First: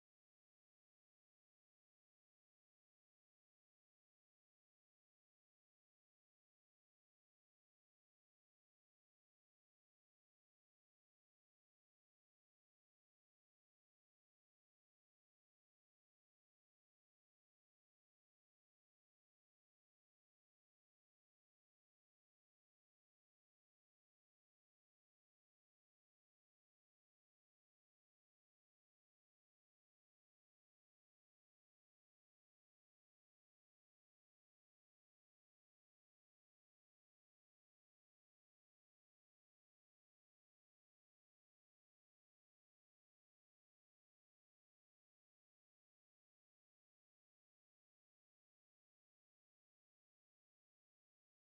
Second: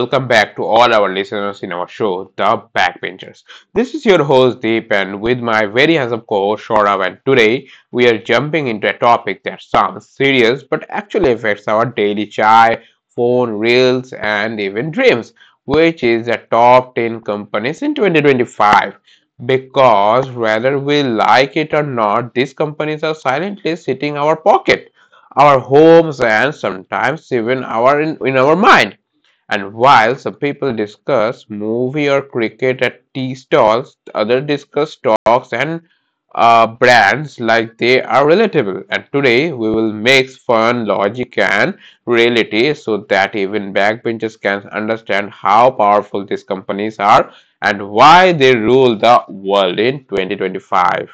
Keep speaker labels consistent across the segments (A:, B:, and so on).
A: welcome back to all our listeners in our show, The Backbenchers. This is your host Deep and with my very handsome co-host Saurav, and today we are jumping into a topic that sounds serious but actually affects our daily chai, phone, reels and even dreams, which is the top 10 companies in 2025. Because whether we like it or not, these companies are silently sitting in our pocket, our homes and sometimes even in our mind. And while some people discuss movie or cricket at tea stalls, others discuss stocks and brands like they are relatable. And today we will mix fun, logic, and reality so that even backbenchers can understand how powerful these companies are and why they rule the world in 2025.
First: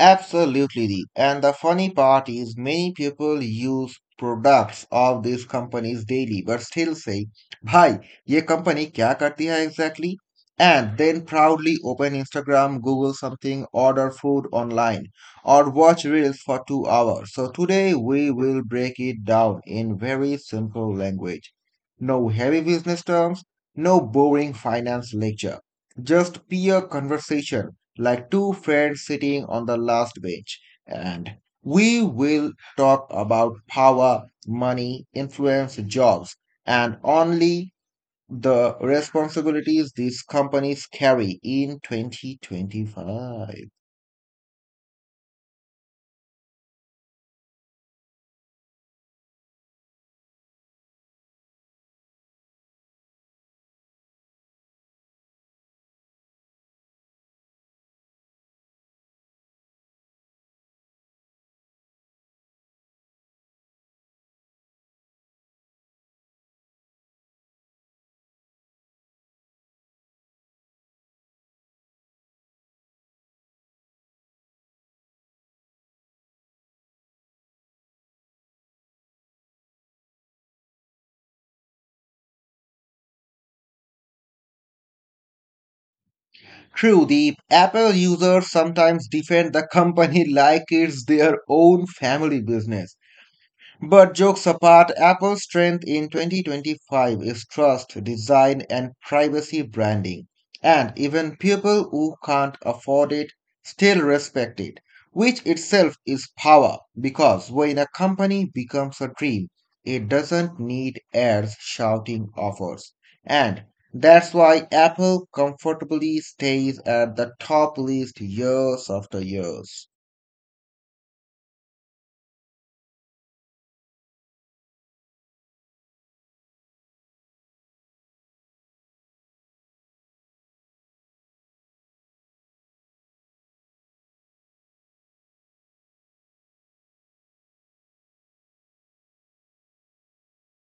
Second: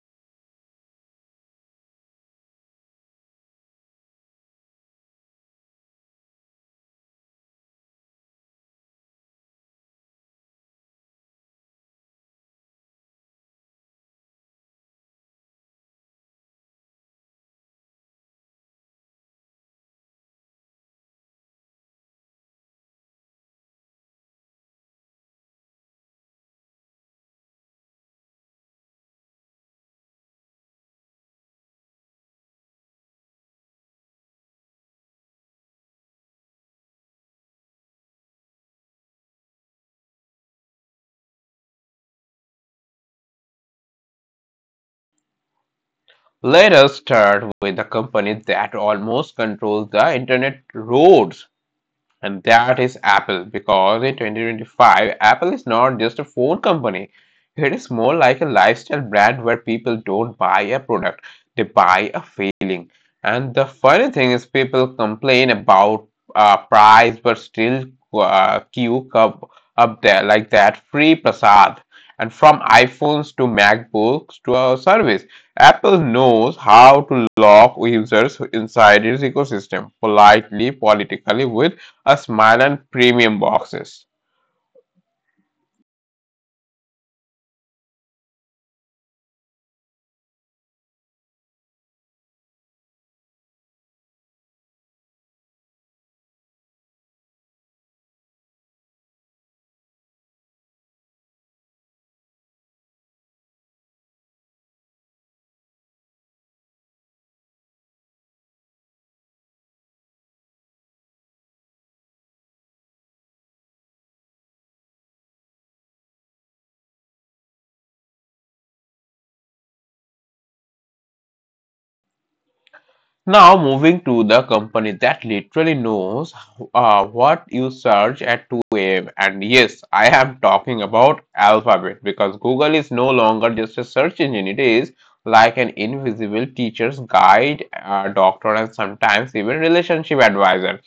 B: Absolutely. And the funny part is many people use products of these companies daily but still say, Bhai, ye company kya karti hai exactly? And then proudly open Instagram, Google something, order food online, or watch reels for 2 hours. So today we will break it down in very simple language. No heavy business terms, no boring finance lecture, just peer conversation like two friends sitting on the last bench, and we will talk about power, money, influence, jobs, and only the responsibilities these companies carry in 2025.
A: Let us start with the company that almost controls the internet roads, and that is Apple, because in 2025, Apple is not just a phone company. It is more like a lifestyle brand where people don't buy a product, they buy a feeling. And the funny thing is, people complain about price, but still uh, queue up, up there like that free prasad. And from iPhones to MacBooks to our service, Apple knows how to lock users inside its ecosystem politely, politically, with us Milan Premium boxes.
B: True, the Apple users sometimes defend the company like it's their own family business. But jokes apart, Apple's strength in 2025 is trust, design, and privacy branding. And even people who can't afford it still respect it, which itself is power because when a company becomes a dream, it doesn't need heirs shouting offers. And that's why Apple comfortably stays at the top list years after years.
A: Now, moving to the company that literally knows what you search at 2 a.m. And yes, I am talking about Alphabet, because Google is no longer just a search engine, it is like an invisible teacher's guide, doctor, and sometimes even relationship advisor.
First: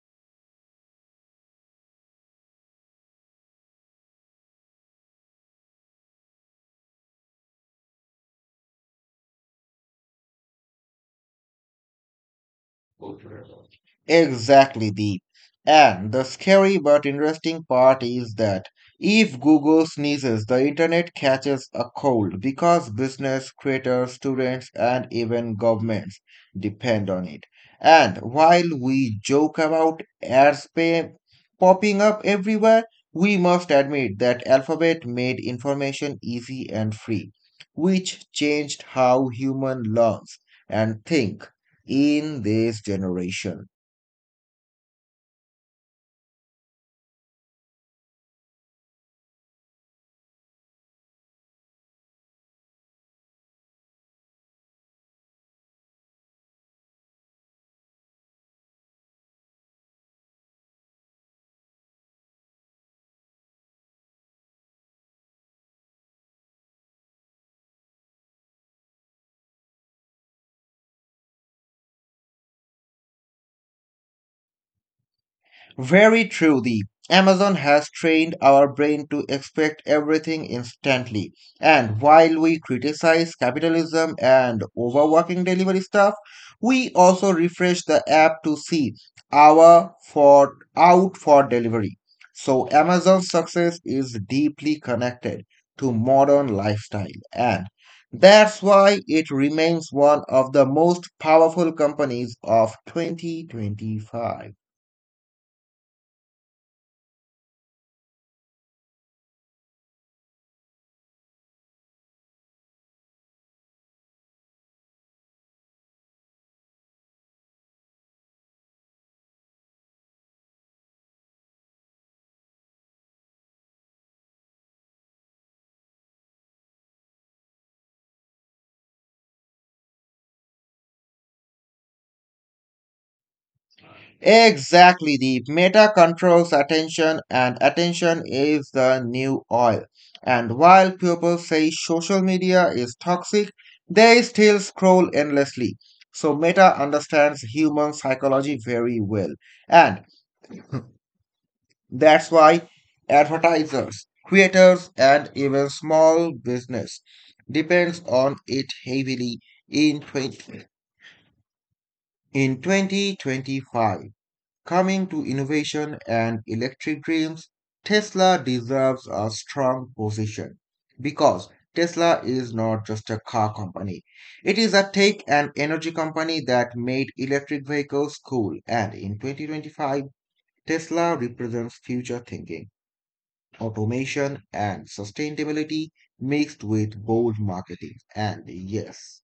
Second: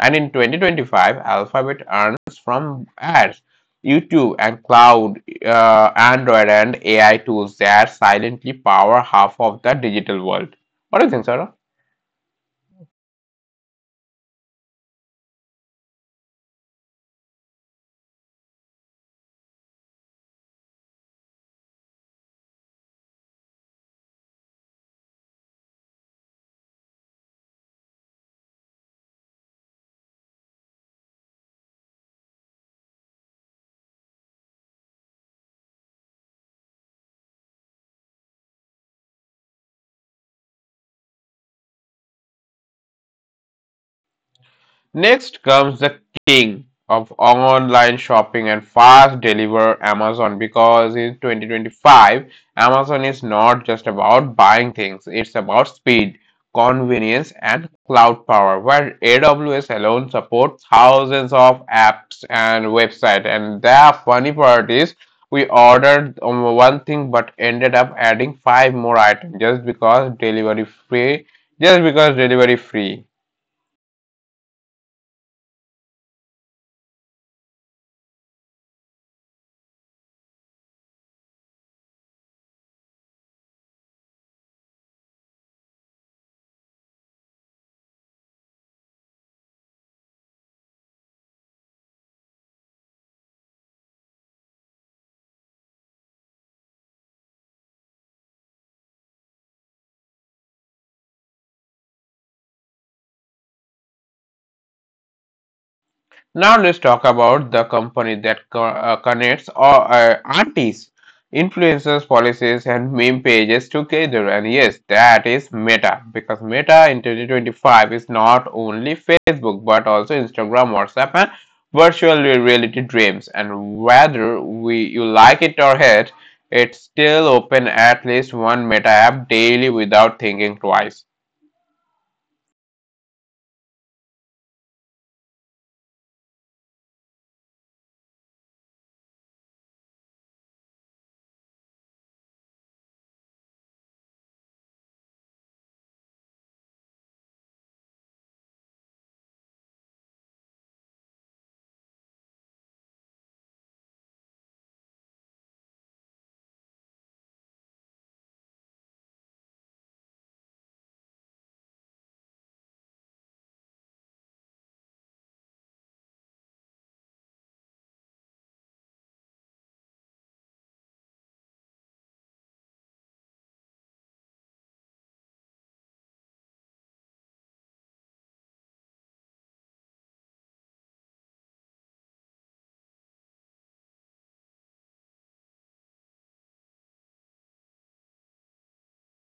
A: And in 2025, Alphabet earns from ads, YouTube and cloud, Android, and AI tools that silently power half of the digital world. What do you think, Sarah?
B: Exactly, Deep. And the scary but interesting part is that if Google sneezes, the internet catches a cold because business, creators, students, and even governments depend on it. And while we joke about ads pay popping up everywhere, we must admit that Alphabet made information easy and free, which changed how human learns and think in this generation.
A: Next comes the king of online shopping and fast delivery, Amazon, because in 2025, Amazon is not just about buying things, it's about speed, convenience, and cloud power, where AWS alone supports thousands of apps and websites. And the funny part is, we ordered one thing but ended up adding five more items just because delivery free, just because delivery free.
B: Very true. The Amazon has trained our brain to expect everything instantly. And while we criticize capitalism and overworking delivery staff, we also refresh the app to see our for out for delivery. So Amazon's success is deeply connected to modern lifestyle and that's why it remains one of the most powerful companies of 2025.
A: Now let's talk about the company that connects all, artists, influencers, policies, and meme pages together. And yes, that is Meta, because Meta in 2025 is not only Facebook but also Instagram, WhatsApp, and virtual reality dreams. And whether we you like it or hate, it's still open at least one Meta app daily without thinking twice.
B: Exactly, the meta controls attention, and attention is the new oil. And while people say social media is toxic, they still scroll endlessly. So, meta understands human psychology very well. And that's why advertisers, creators, and even small business depends on it heavily in 20, in 2025. Coming to innovation and electric dreams, Tesla deserves a strong position because Tesla is not just a car company. It is a tech and energy company that made electric vehicles cool. And in 2025, Tesla represents future thinking, automation, and sustainability mixed with bold marketing. And yes,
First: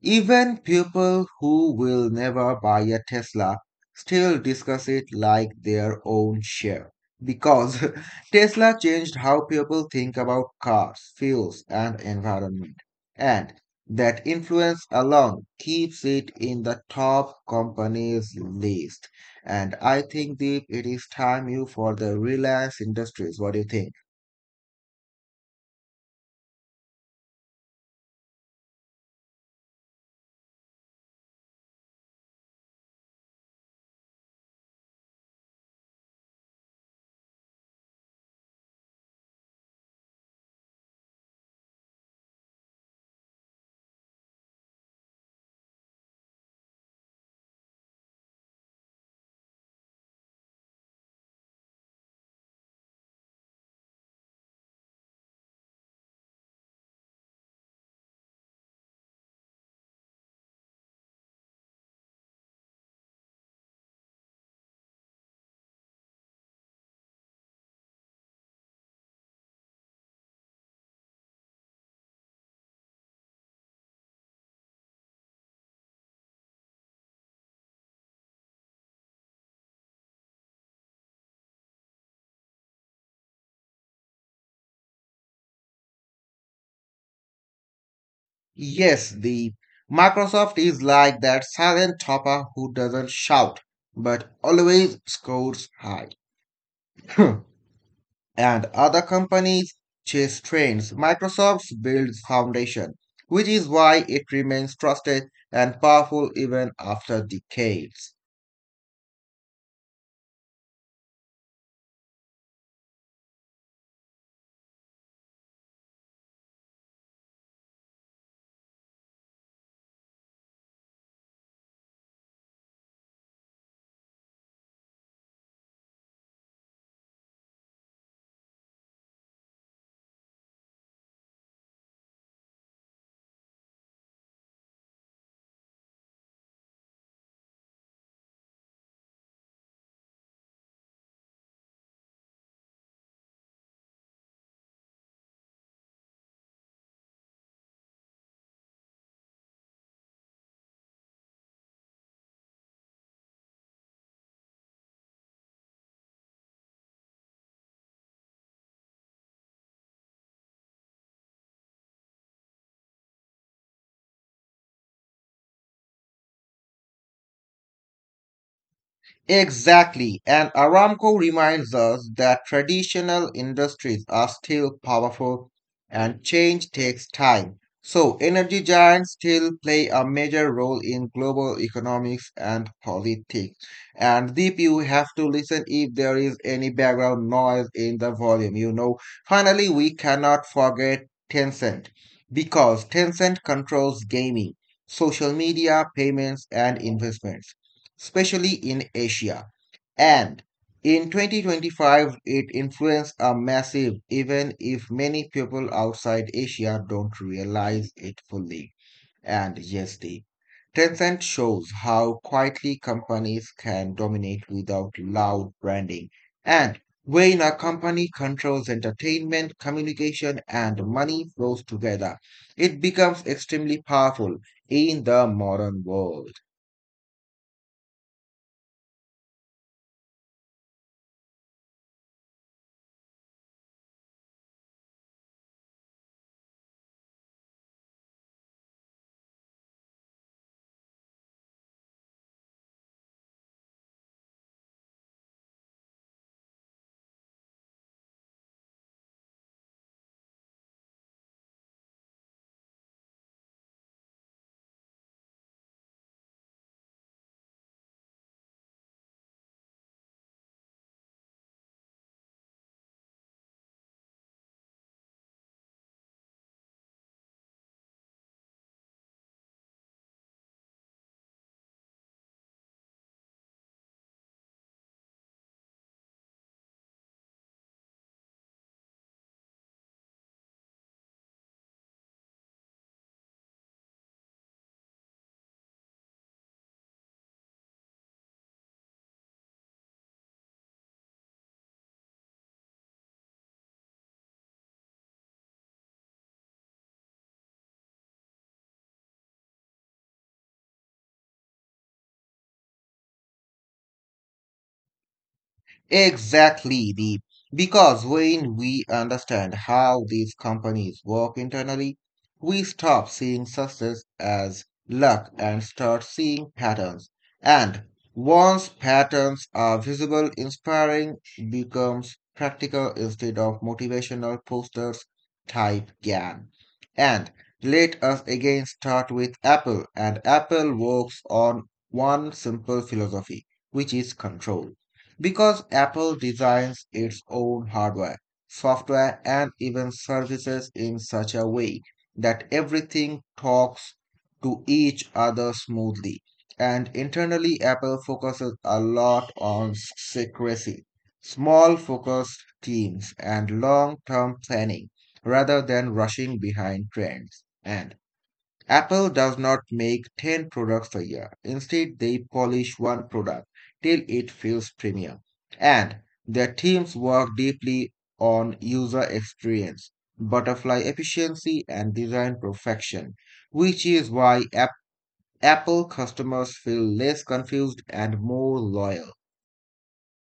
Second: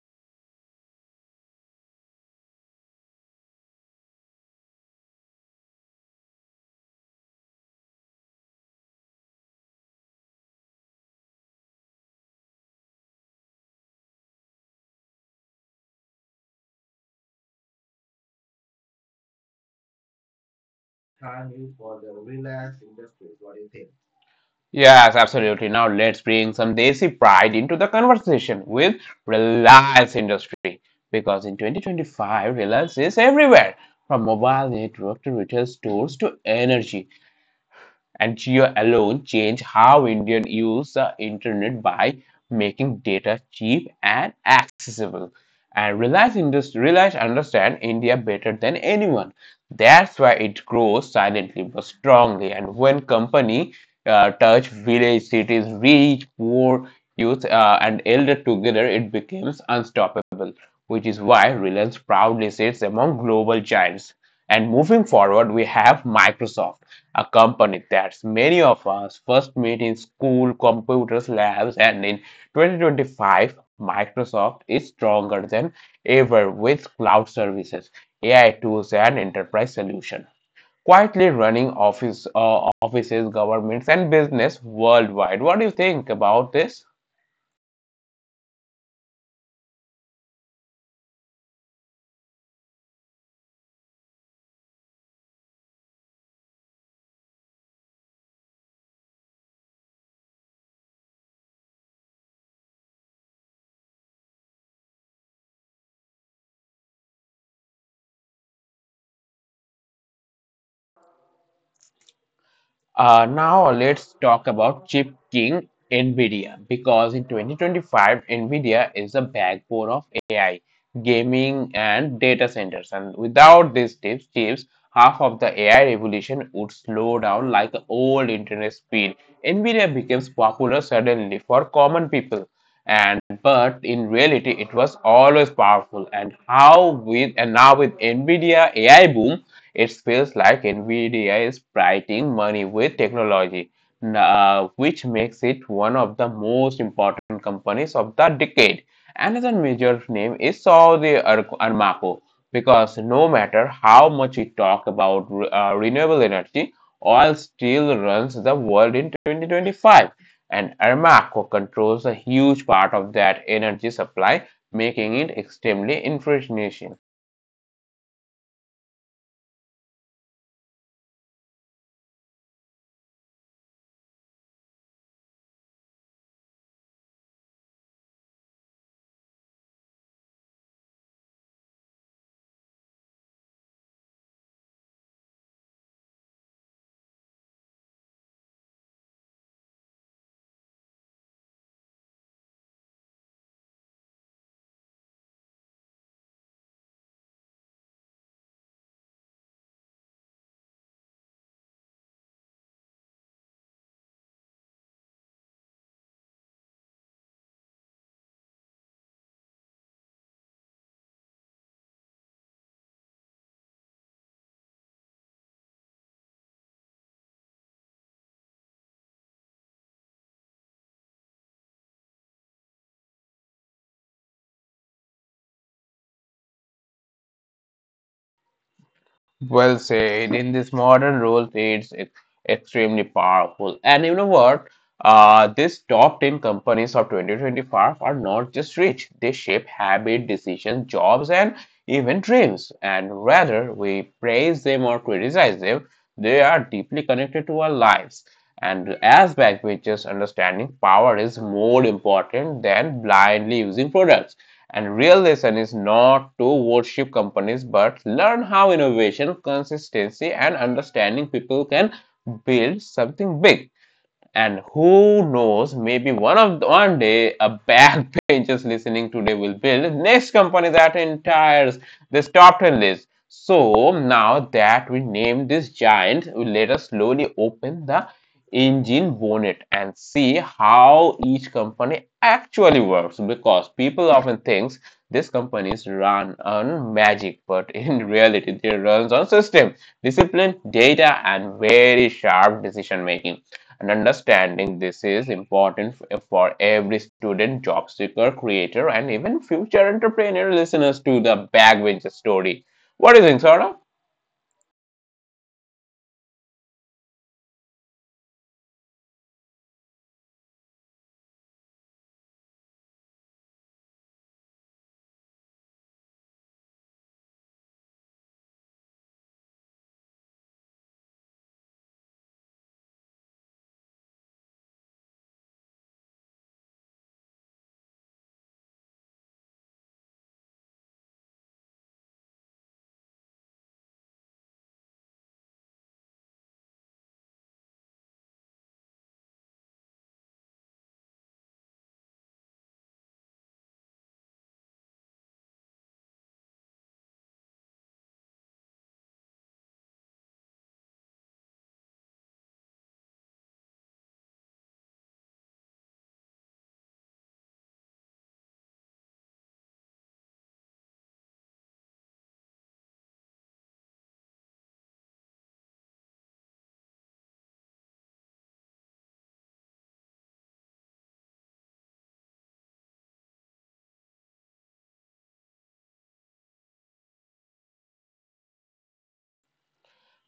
B: even people who will never buy a Tesla still discuss it like their own share because Tesla changed how people think about cars, fuels, and environment. And that influence alone keeps it in the top companies list. And I think, Deep, it is time you for the Reliance Industries. What do you think?
A: Yes, absolutely. Now let's bring some Desi pride into the conversation with Reliance Industry, because in 2025, Reliance is everywhere from mobile network to retail stores to energy, and Jio alone changed how Indians use the internet by making data cheap and accessible. And Reliance understand India better than anyone. That's why it grows silently but strongly. And when company touch village, cities, rich, poor, youth, and elder together, it becomes unstoppable. Which is why Reliance proudly sits among global giants. And moving forward, we have Microsoft, a company that many of us first meet in school, computers, labs, and in 2025, Microsoft is stronger than ever with cloud services, AI tools, and enterprise solutions, quietly running offices, governments, and business worldwide. What do you think about this?
B: Yes, the Microsoft is like that silent topper who doesn't shout but always scores high. and other companies chase trends. Microsoft builds foundation, which is why it remains trusted and powerful even after decades.
A: Now let's talk about chip king NVIDIA, because in 2025 NVIDIA is the backbone of AI, gaming and data centers, and without these chips half of the AI revolution would slow down like the old internet speed. NVIDIA becomes popular suddenly for common people and but in reality it was always powerful, and how with and now with NVIDIA AI boom it feels like Nvidia is printing money with technology, which makes it one of the most important companies of the decade. Another major name is Saudi Armaco, because no matter how much we talk about renewable energy, oil still runs the world in 2025, and Armaco controls a huge part of that energy supply, making it extremely influential.
B: Exactly. And Aramco reminds us that traditional industries are still powerful and change takes time. So, energy giants still play a major role in global economics and politics. And Deep, you have to listen if there is any background noise in the volume, you know. Finally, we cannot forget Tencent because Tencent controls gaming, social media, payments, and investments especially in Asia. And in 2025, it influenced are massive, even if many people outside Asia don't realize it fully. And yes, the Tencent shows how quietly companies can dominate without loud branding. And when a company controls entertainment, communication, and money flows together, it becomes extremely powerful in the modern world.
A: Well said. In this modern rules, it's extremely powerful. And you know what? These top 10 companies of 2025 are not just rich, they shape habit, decisions, jobs, and even dreams. And whether we praise them or criticize them, they are deeply connected to our lives. And as backbenchers, understanding power is more important than blindly using products. And real lesson is not to worship companies, but learn how innovation, consistency, and understanding people can build something big. And who knows, maybe one day a backbenchers listening today will build next company that entires this top 10 list. So now that we named this giant, let us slowly open the engine bonnet and see how each company actually works, because people often think these companies run on magic, but in reality, they runs on system, discipline, data, and very sharp decision making. And understanding this is important for every student, job seeker, creator, and even future entrepreneur listeners to the Backbencher story. What do you think, Saurabh?
B: Exactly, Deep. Because when we understand how these companies work internally, we stop seeing success as luck and start seeing patterns. And once patterns are visible, inspiring becomes practical instead of motivational posters type GAN. And let us again start with Apple, and Apple works on one simple philosophy, which is control. Because Apple designs its own hardware, software, and even services in such a way that everything talks to each other smoothly. And internally, Apple focuses a lot on secrecy, small focused teams, and long term planning rather than rushing behind trends. And Apple does not make 10 products a year. Instead, they polish one product till it feels premium. And their teams work deeply on user experience, butterfly efficiency, and design perfection, which is why Apple customers feel less confused and more loyal.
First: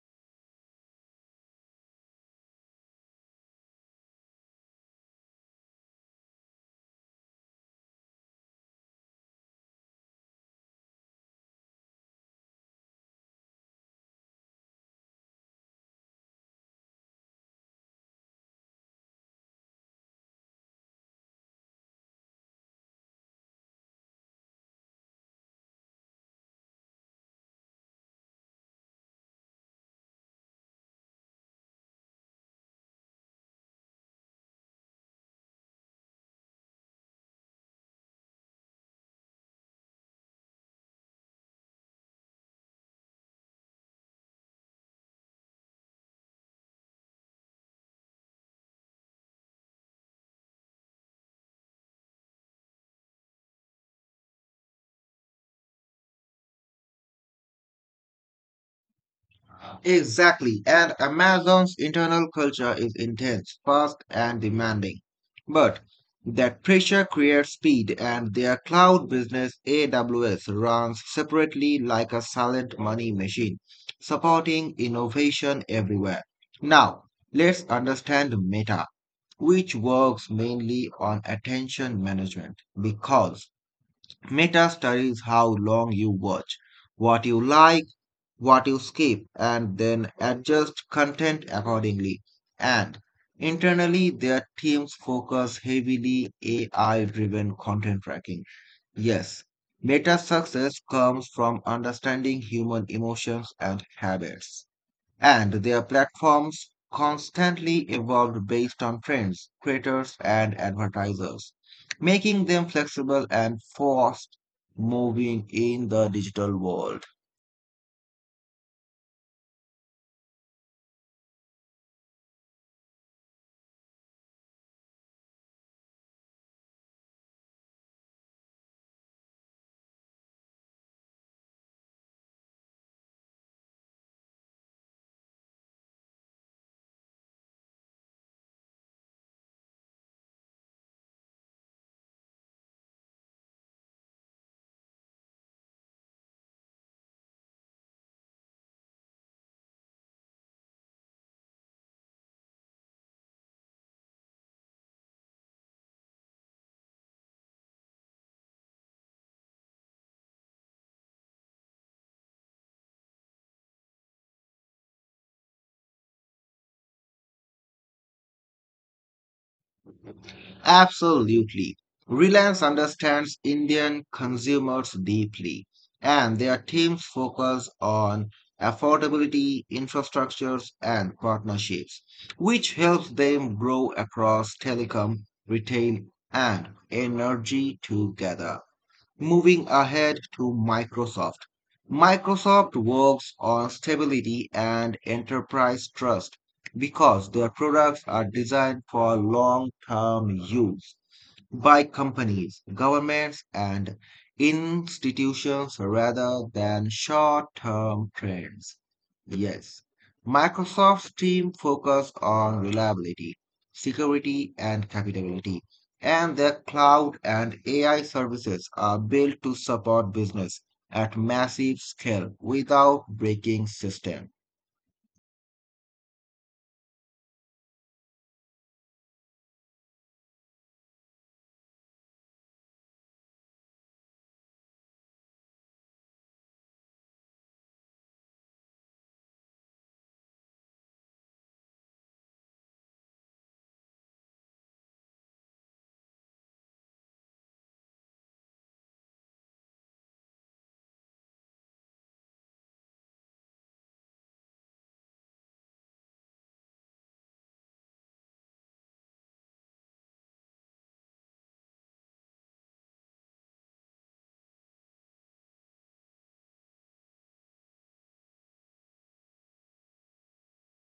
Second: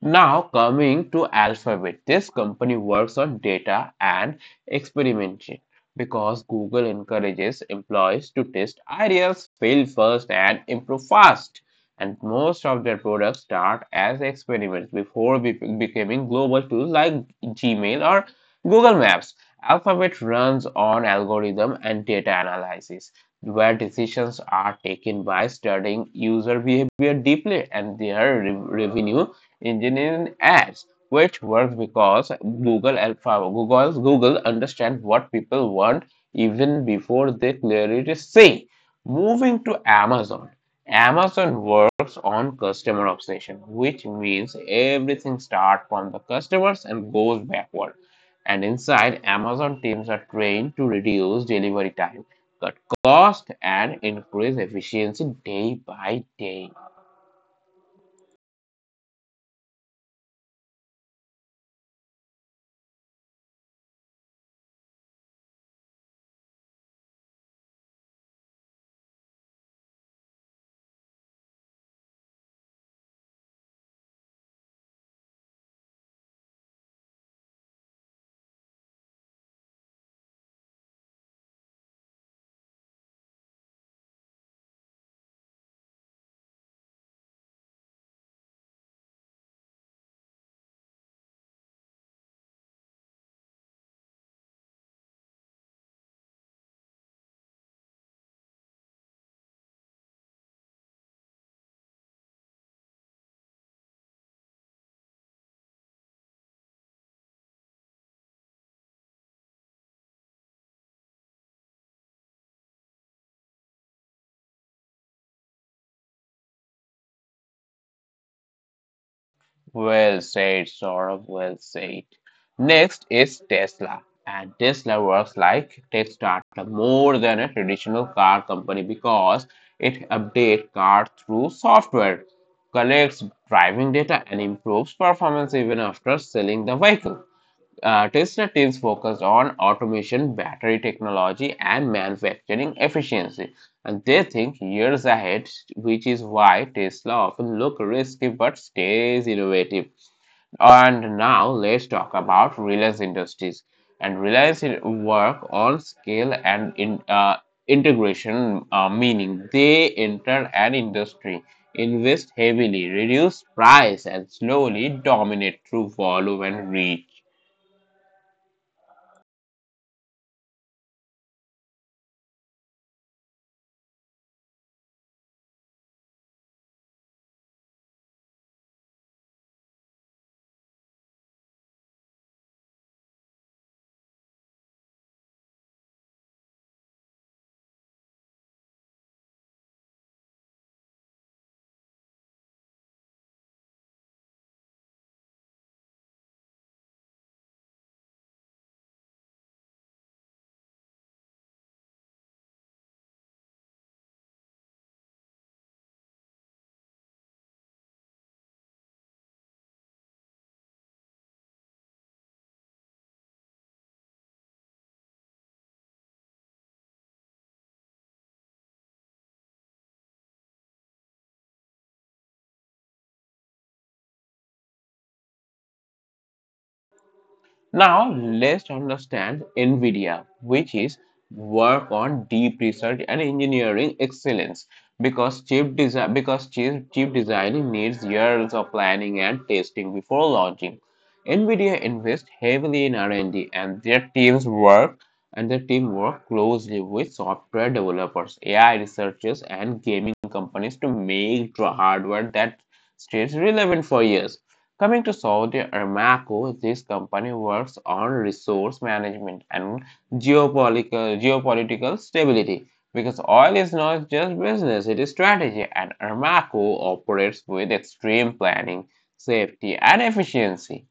A: Now coming to Alphabet, this company works on data and experimentation, because Google encourages employees to test ideas, fail first, and improve fast. And most of their products start as experiments before becoming global tools like Gmail or Google Maps. Alphabet runs on algorithm and data analysis, where decisions are taken by studying user behavior deeply, and their revenue engineering ads, which works because Google understands what people want even before they clearly say. Moving to Amazon. Amazon works on customer obsession, which means everything starts from the customers and goes backward. And inside, Amazon teams are trained to reduce delivery time, cut cost, and increase efficiency day by day.
B: Exactly, and Amazon's internal culture is intense, fast, and demanding. But that pressure creates speed, and their cloud business, AWS, runs separately like a silent money machine, supporting innovation everywhere. Now, let's understand Meta, which works mainly on attention management, because Meta studies how long you watch, what you like what you skip and then adjust content accordingly. And internally, their teams focus heavily AI driven content tracking. Yes, Meta's success comes from understanding human emotions and habits. And their platforms constantly evolved based on trends, creators, and advertisers, making them flexible and fast moving in the digital world.
A: Well said, Saurabh, well said. Next is Tesla. And Tesla works like tech startup more than a traditional car company, because it updates cars through software, collects driving data, and improves performance even after selling the vehicle. Tesla teams focus on automation, battery technology, and manufacturing efficiency. And they think years ahead, which is why Tesla often look risky but stays innovative. And now let's talk about Reliance Industries, and Reliance work on scale and integration, meaning they enter an industry, invest heavily, reduce price, and slowly dominate through volume and reach.
B: Absolutely. Reliance understands Indian consumers deeply, and their teams focus on affordability, infrastructures, and partnerships, which helps them grow across telecom, retail, and energy together moving ahead to Microsoft. Microsoft works on stability and enterprise trust because their products are designed for long term use by companies, governments, and institutions rather than short term trends. Yes, Microsoft's team focus on reliability, security, and capability, and their cloud and AI services are built to support business at massive scale without breaking systems.
A: Now let's understand NVIDIA, which is work on deep research and engineering excellence, because chip design needs years of planning and testing before launching. NVIDIA invests heavily in R&D and D, and their team work closely with software developers, AI researchers and gaming companies to make hardware that stays relevant for years. Coming to Saudi Aramco, this company works on resource management and geopolitical stability, because oil is not just business, it is strategy, and Aramco operates with extreme planning, safety, and efficiency.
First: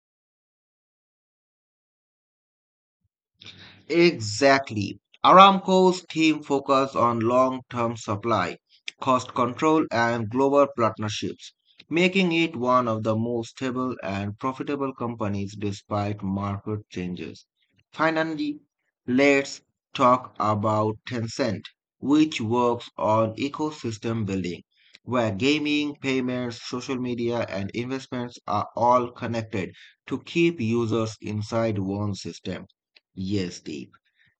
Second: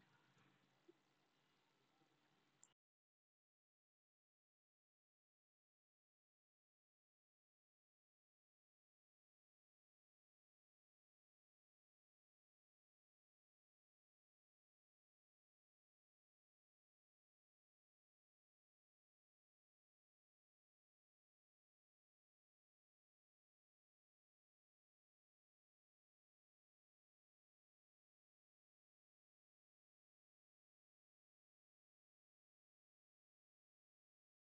B: Exactly. Aramco's theme focus on long-term supply, cost control, and global partnerships, making it one of the most stable and profitable companies despite market changes. Finally, let's talk about Tencent, which works on ecosystem building, where gaming, payments, social media, and investments are all connected to keep users inside one system. Yes, Deep.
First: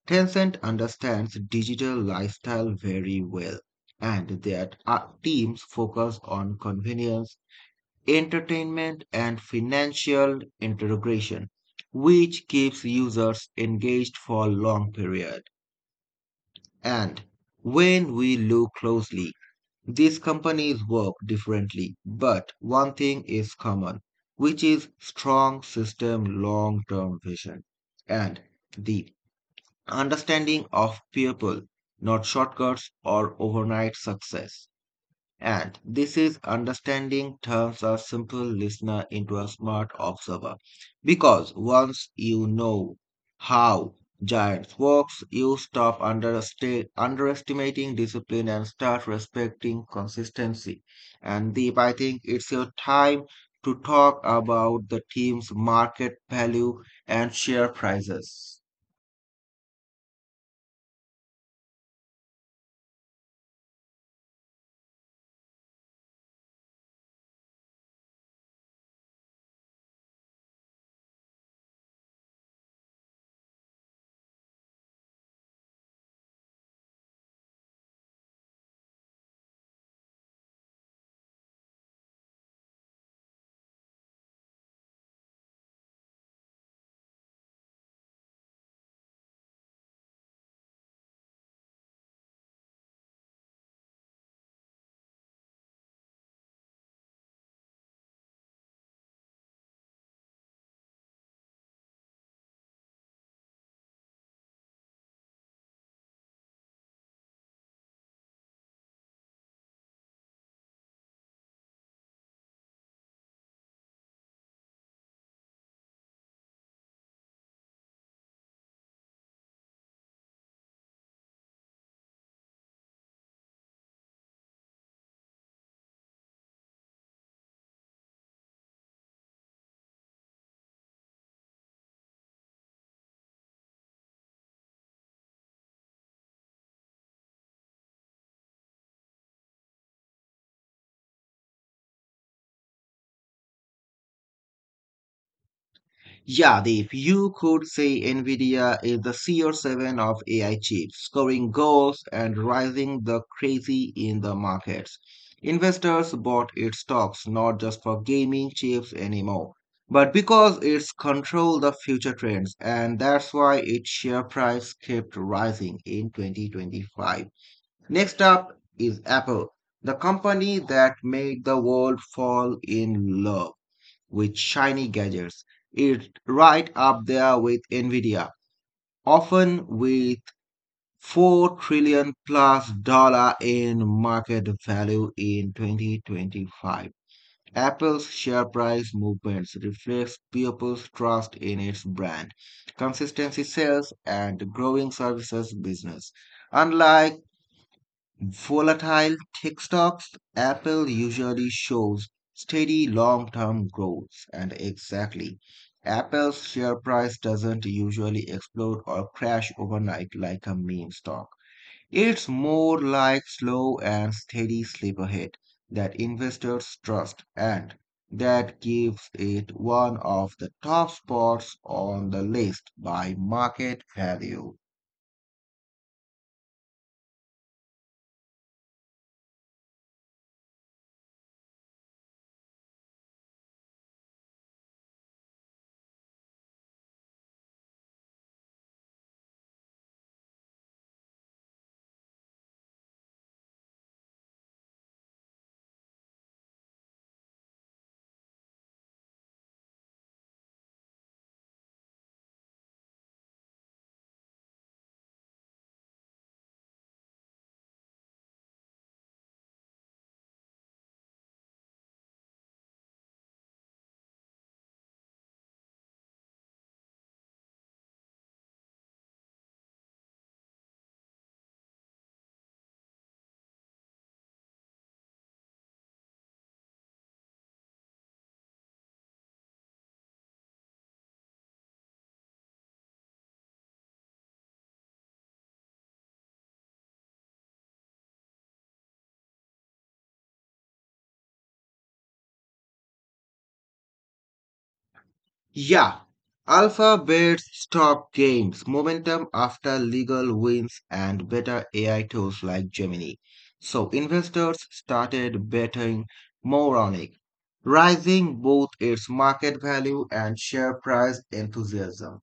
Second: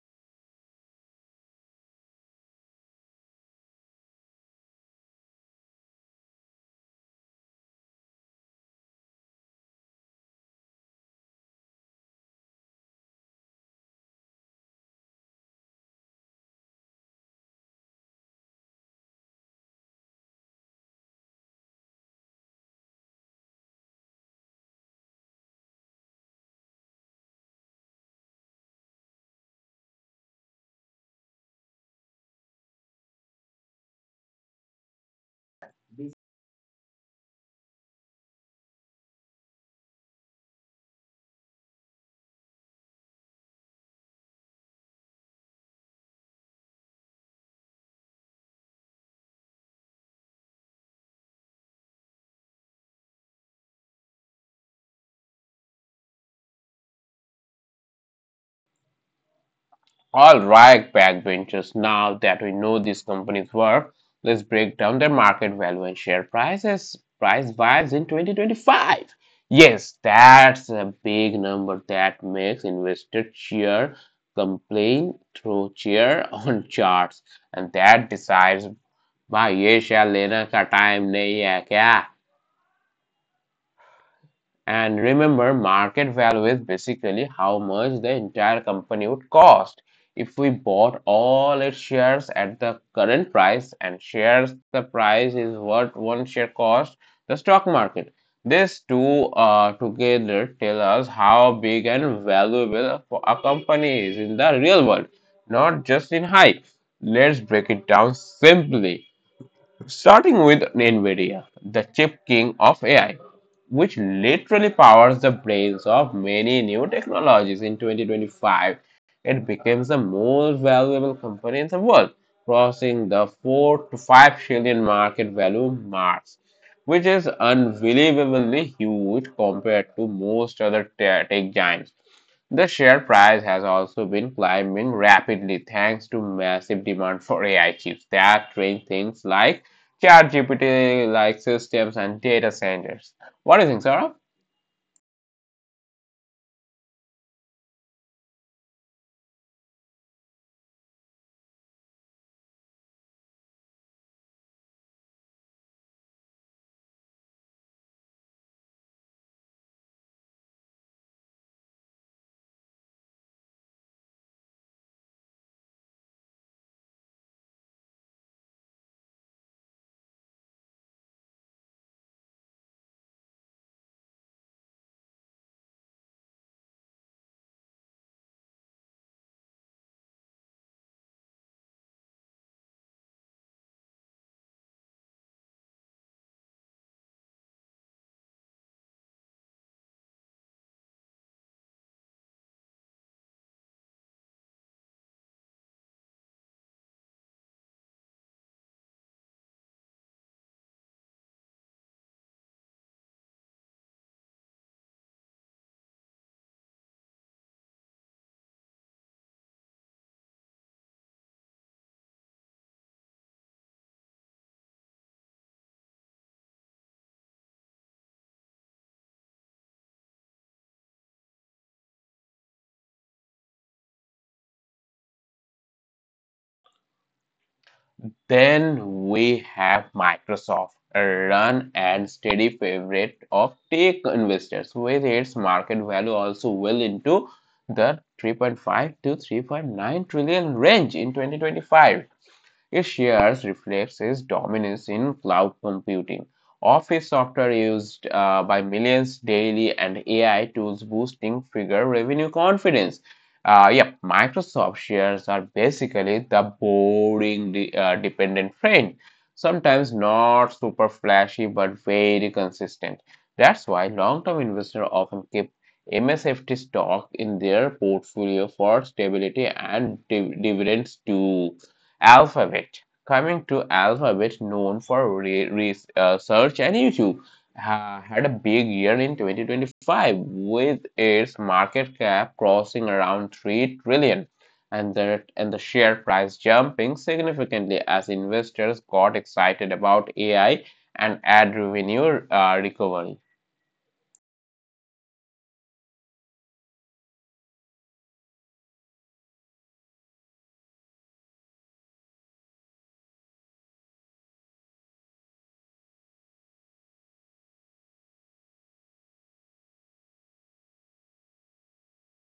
B: Tencent understands digital lifestyle very well, and their teams focus on convenience, entertainment, and financial integration, which keeps users engaged for a long period. And when we look closely, these companies work differently, but one thing is common, which is strong system long-term vision. And the understanding of people, not shortcuts or overnight success. And this is understanding turns a simple listener into a smart observer. Because once you know how giants works, you stop underestimating discipline and start respecting consistency. And Deep, I think it's your time to talk about the team's market value and share prices.
A: All right, backbenchers, now that we know these companies work, let's break down their market value and share prices, price wise in 2025. Yes, that's a big number that makes investors cheer, complain through cheer on charts, and that decides भाई ye share लेने ka time nahi hai kya? And remember, market value is basically how much the entire company would cost if we bought all its shares at the current price, and shares the price is what one share cost the stock market. These two together tell us how big and valuable a company is in the real world, not just in hype. Let's break it down simply. Starting with NVIDIA, the chip king of AI, which literally powers the brains of many new technologies in 2025, it became the most valuable company in the world, crossing the 4 to 5 trillion market value mark, which is unbelievably huge compared to most other tech giants. The share price has also been climbing rapidly thanks to massive demand for AI chips that train things like ChatGPT like systems and data centers. What do you think, Sarah?
B: Yeah, Deep, you could say Nvidia is the CR7 of AI chips, scoring goals and rising the crazy in the markets. Investors bought its stocks not just for gaming chips anymore, but because it's control the future trends, and that's why its share price kept rising in 2025. Next up is Apple, the company that made the world fall in love with shiny gadgets. It's right up there with Nvidia, often with 4 trillion plus dollar in market value in 2025. Apple's share price movements reflects people's trust in its brand, consistency sales, and growing services business. Unlike volatile tech stocks, Apple usually shows steady long-term growth, and exactly, Apple's share price doesn't usually explode or crash overnight like a meme stock. It's more like slow and steady sleeperhead that investors trust and that gives it one of the top spots on the list by market value.
A: Then we have Microsoft, a run and steady favorite of tech investors, with its market value also well into the 3.5 to 3.9 trillion range in 2025. It shares reflects its dominance in cloud computing, office software used by millions daily, and AI tools boosting figure revenue confidence. Yep, Microsoft shares are basically the boring dependent friend. Sometimes not super flashy but very consistent. That's why long-term investors often keep MSFT stock in their portfolio for stability and dividends too. Alphabet. Coming to Alphabet, known for research and YouTube, had a big year in 2025 with its market cap crossing around 3 trillion dollars, and the share price jumping significantly as investors got excited about AI and ad revenue recovery.
B: Yeah, Alpha bets gains momentum after legal wins, and better AI tools like Gemini. So investors started betting more on it, rising both its market value and share price enthusiasm.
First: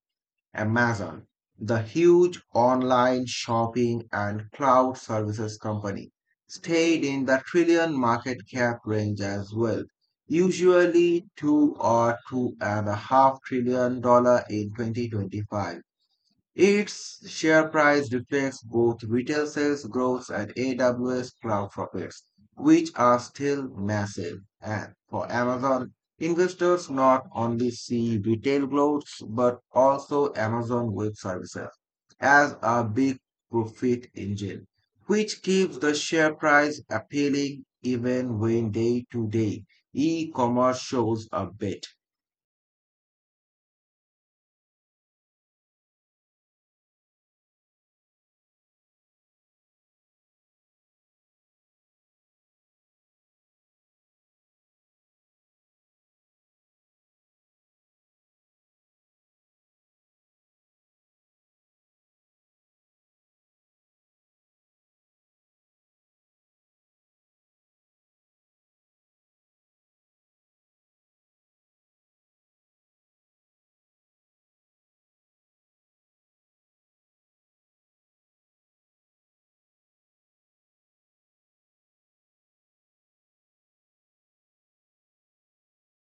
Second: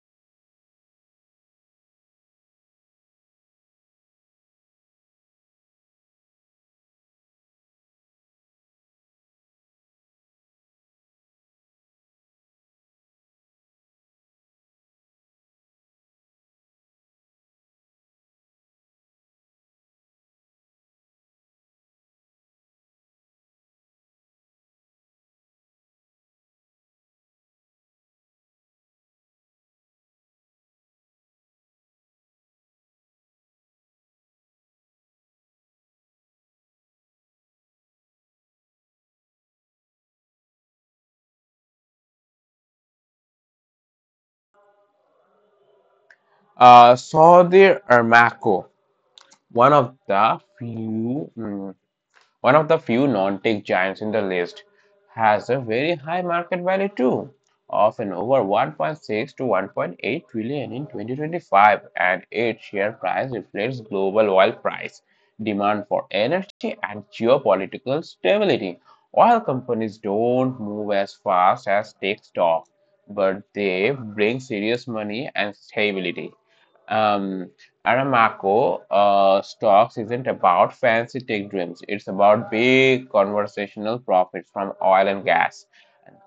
B: Amazon, the huge online shopping and cloud services company, stayed in the trillion market cap range as well, usually two or two and a half trillion dollar in 2025. Its share price reflects both retail sales growth and AWS cloud profits, which are still massive. And for Amazon, investors not only see retail growth but also Amazon Web Services as a big profit engine, which keeps the share price appealing even when day-to-day e-commerce shows a bit.
A: Saudi Aramco, one of the few mm, one of the few non-tech giants in the list, has a very high market value too, often over 1.6 to 1.8 trillion in 2025, and its share price reflects global oil price, demand for energy, and geopolitical stability. Oil companies don't move as fast as tech stocks, but they bring serious money and stability. Um, Aramco stocks isn't about fancy tech dreams. It's about big conversational profits from oil and gas.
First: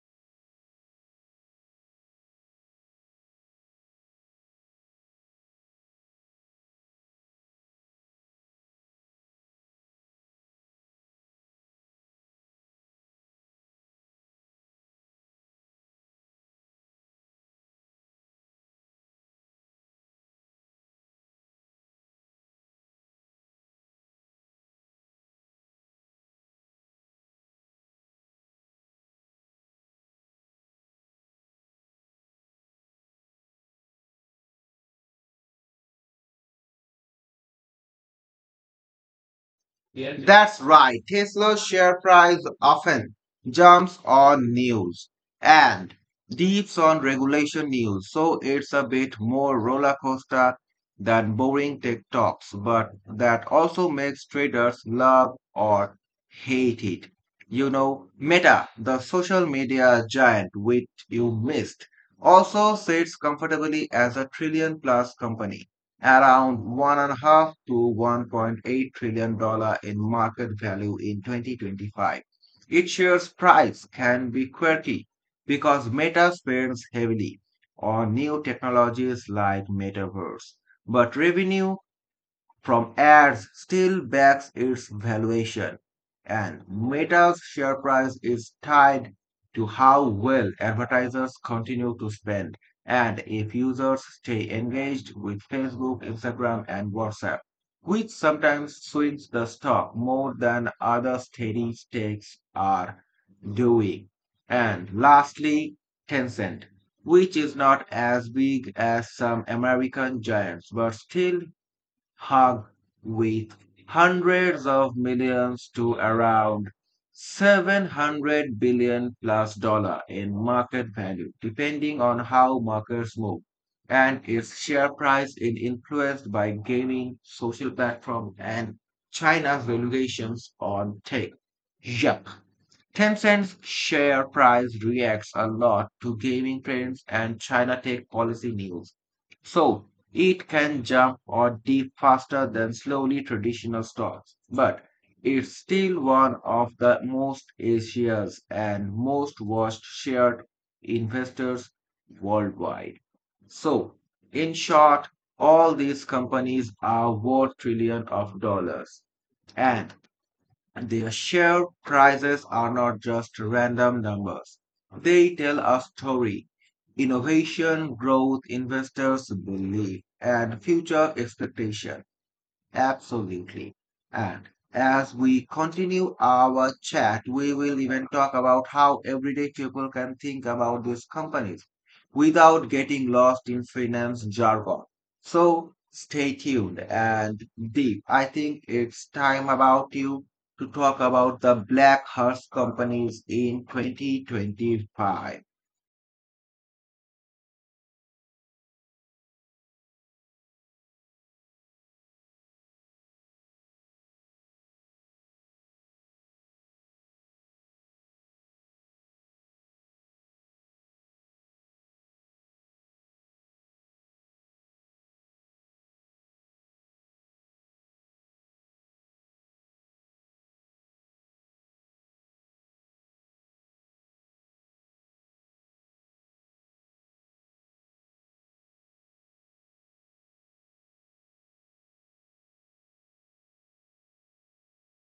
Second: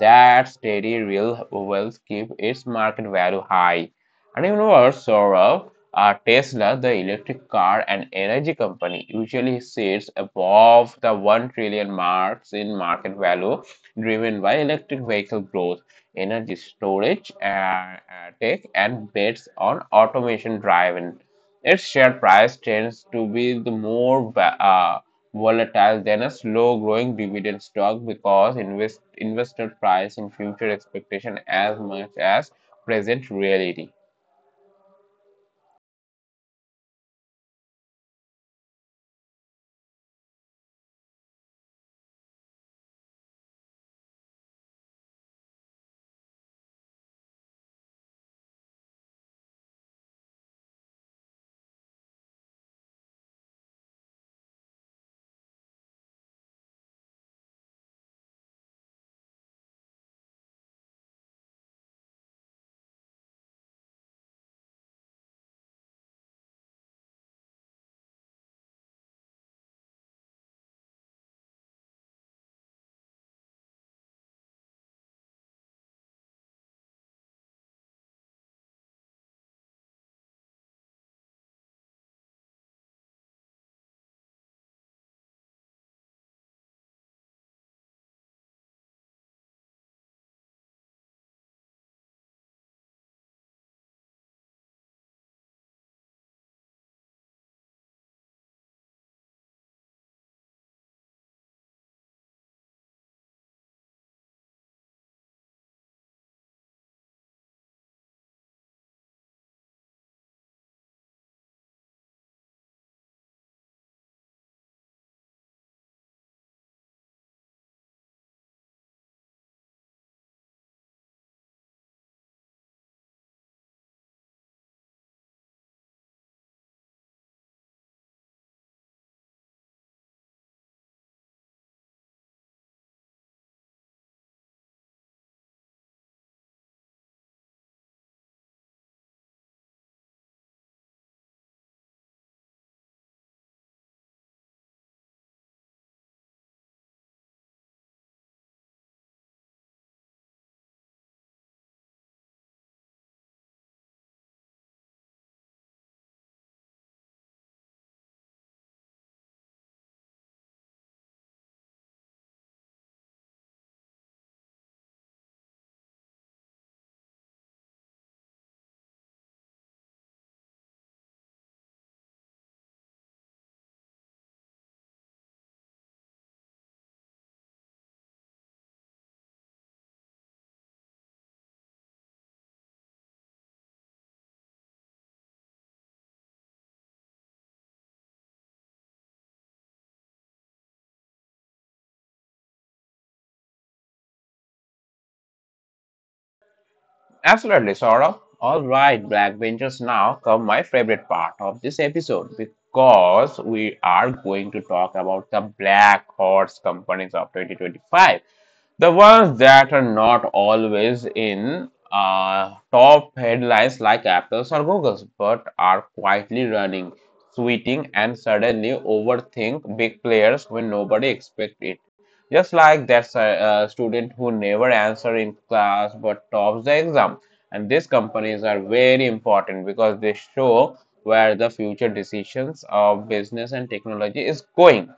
A: That steady real wealth keep its market value high. And even worse, Saurabh, Tesla, the electric car and energy company, usually sits above the 1 trillion marks in market value, driven by electric vehicle growth, energy storage, tech, and bets on automation driven, its share price tends to be the more volatile than a slow-growing dividend stock, because investor price in future expectation as much as present reality.
B: That's right. Tesla's share price often jumps on news and dips on regulation news, so it's a bit more roller coaster than boring tech talks, but that also makes traders love or hate it. You know, Meta, the social media giant which you missed, also sits comfortably as a trillion plus company around $1.5 to $1.8 trillion dollar in market value in 2025. Its shares price can be quirky because Meta spends heavily on new technologies like metaverse, but revenue from ads still backs its valuation, and Meta's share price is tied to how well advertisers continue to spend and if users stay engaged with Facebook, Instagram, and WhatsApp, which sometimes swings the stock more than other steady stakes are doing. And lastly, Tencent, which is not as big as some American giants but still hug with hundreds of millions to around 700 billion plus dollar in market value, depending on how markets move. And its share price is influenced by gaming, social platforms and China's regulations on tech. Yep. Tencent's share price reacts a lot to gaming trends and China tech policy news. So it can jump or dip faster than slowly traditional stocks. But it's still one of the most Asia's and most watched shared investors worldwide. So in short, all these companies are worth trillions of dollars. And their share prices are not just random numbers. They tell a story. Innovation, growth, investors' belief, and future expectation. Absolutely. And as we continue our chat, we will even talk about how everyday people can think about these companies without getting lost in finance jargon. So stay tuned and deep. I think it's time about you to talk about the black horse companies in 2025.
A: Absolutely, Saurabh. All right, Blackbenchers, now come my favorite part of this episode, because we are going to talk about the black horse companies of 2025. The ones that are not always in top headlines like Apple's or Google's, but are quietly running, tweeting, and suddenly overthink big players when nobody expects it. Just like that student who never answers in class but tops the exam. And these companies are very important because they show where the future decisions of business and technology is going.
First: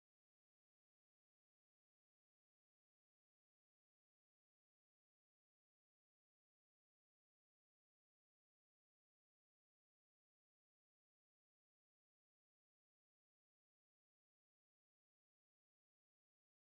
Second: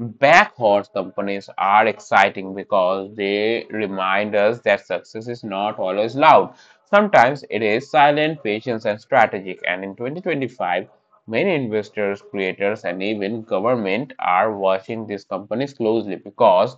A: Backhorse companies are exciting because they remind us that success is not always loud. Sometimes it is silent, patient, and strategic. And in 2025, many investors, creators, and even government are watching these companies closely because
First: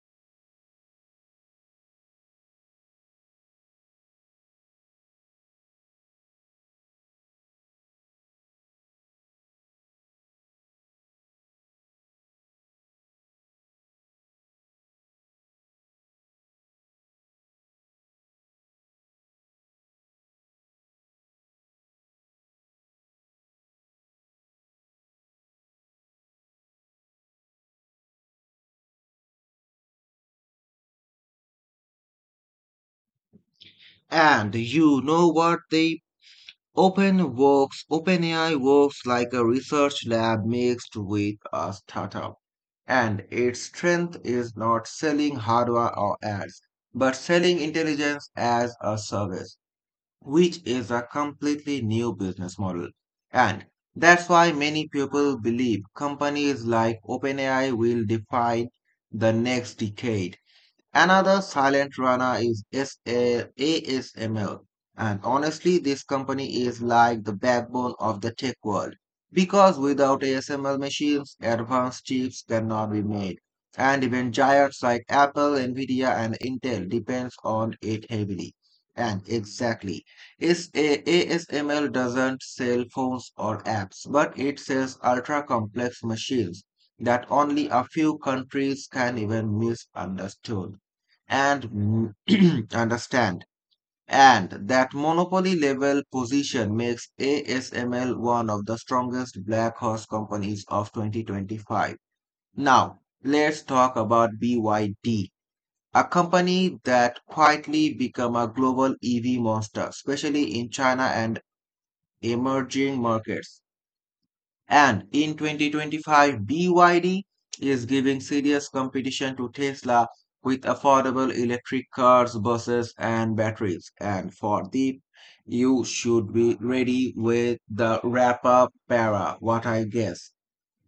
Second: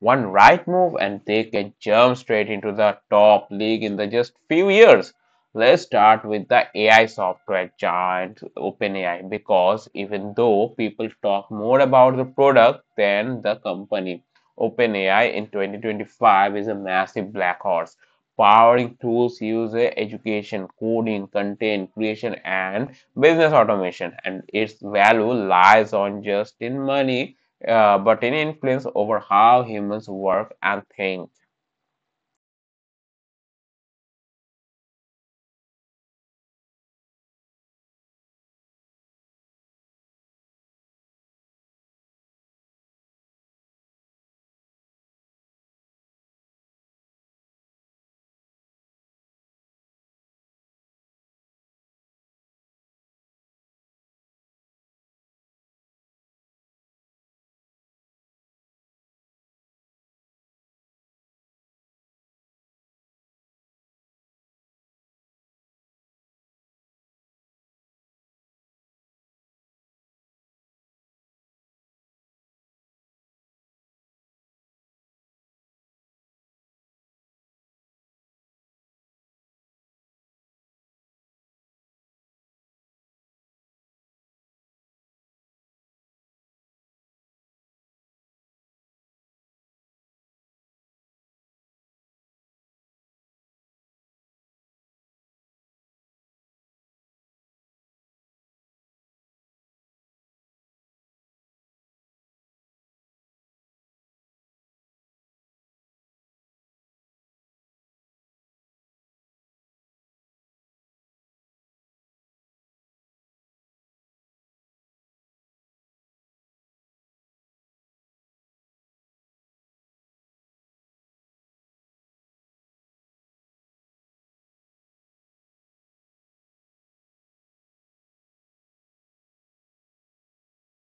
A: one right move and they can jump straight into the top league in the just few years. Let's start with the AI software giant OpenAI, because even though people talk more about the product than the company, OpenAI in 2025 is a massive black horse powering tools used in education, coding, content creation, and business automation. And its value lies on just in money, but in influence over how humans work and think.
B: And you know what Deep. OpenAI works like a research lab mixed with a startup, and its strength is not selling hardware or ads, but selling intelligence as a service, which is a completely new business model. And that's why many people believe companies like OpenAI will define the next decade. Another silent runner is SA ASML. And honestly, this company is like the backbone of the tech world because without ASML machines, advanced chips cannot be made. And even giants like Apple, Nvidia, and Intel depends on it heavily. And exactly, SA ASML doesn't sell phones or apps, but it sells ultra complex machines that only a few countries can even misunderstand and understand. And that monopoly level position makes ASML one of the strongest black horse companies of 2025. Now, let's talk about BYD, a company that quietly become a global EV monster, especially in China and emerging markets. And in 2025, BYD is giving serious competition to Tesla with affordable electric cars, buses, and batteries. And for the you should be ready with the wrap-up para, what I guess.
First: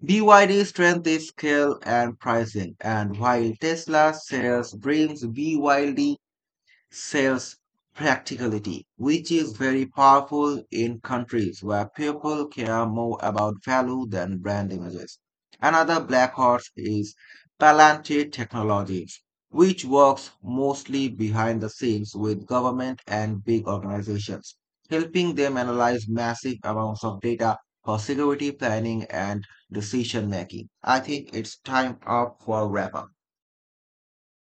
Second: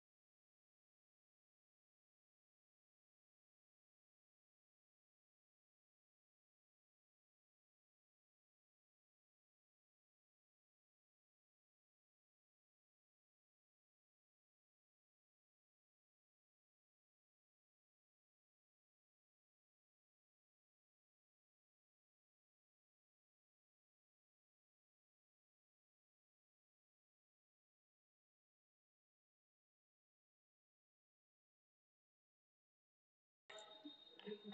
B: BYD's strength is scale and pricing, and while Tesla sells dreams, BYD sales practicality, which is very powerful in countries where people care more about value than brand images. Another black horse is Palantir Technologies, which works mostly behind the scenes with government and big organizations, helping them analyze massive amounts of data for security planning and decision making. I think it's time up for a wrap up.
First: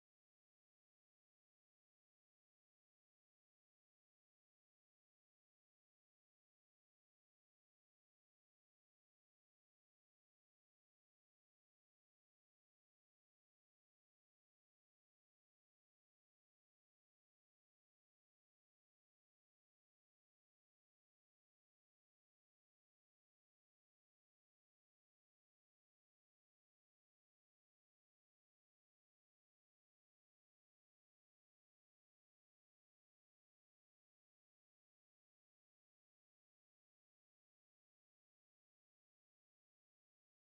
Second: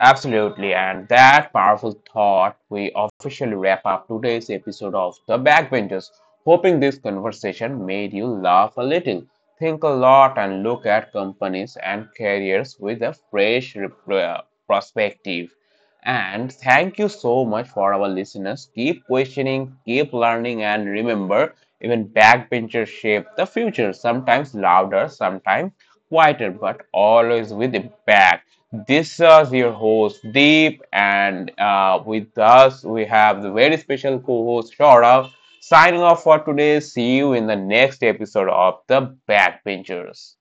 A: Absolutely, and that powerful thought, we officially wrap up today's episode of The Backbenchers. Hoping this conversation made you laugh a little, think a lot, and look at companies and careers with a fresh perspective. And thank you so much for our listeners. Keep questioning, keep learning, and remember, even backbenchers shape the future, sometimes louder, sometimes quieter but always with impact. This is your host Deep, and with us we have the very special co-host Shaurav. Signing off for today. See you in the next episode of the Backbenchers.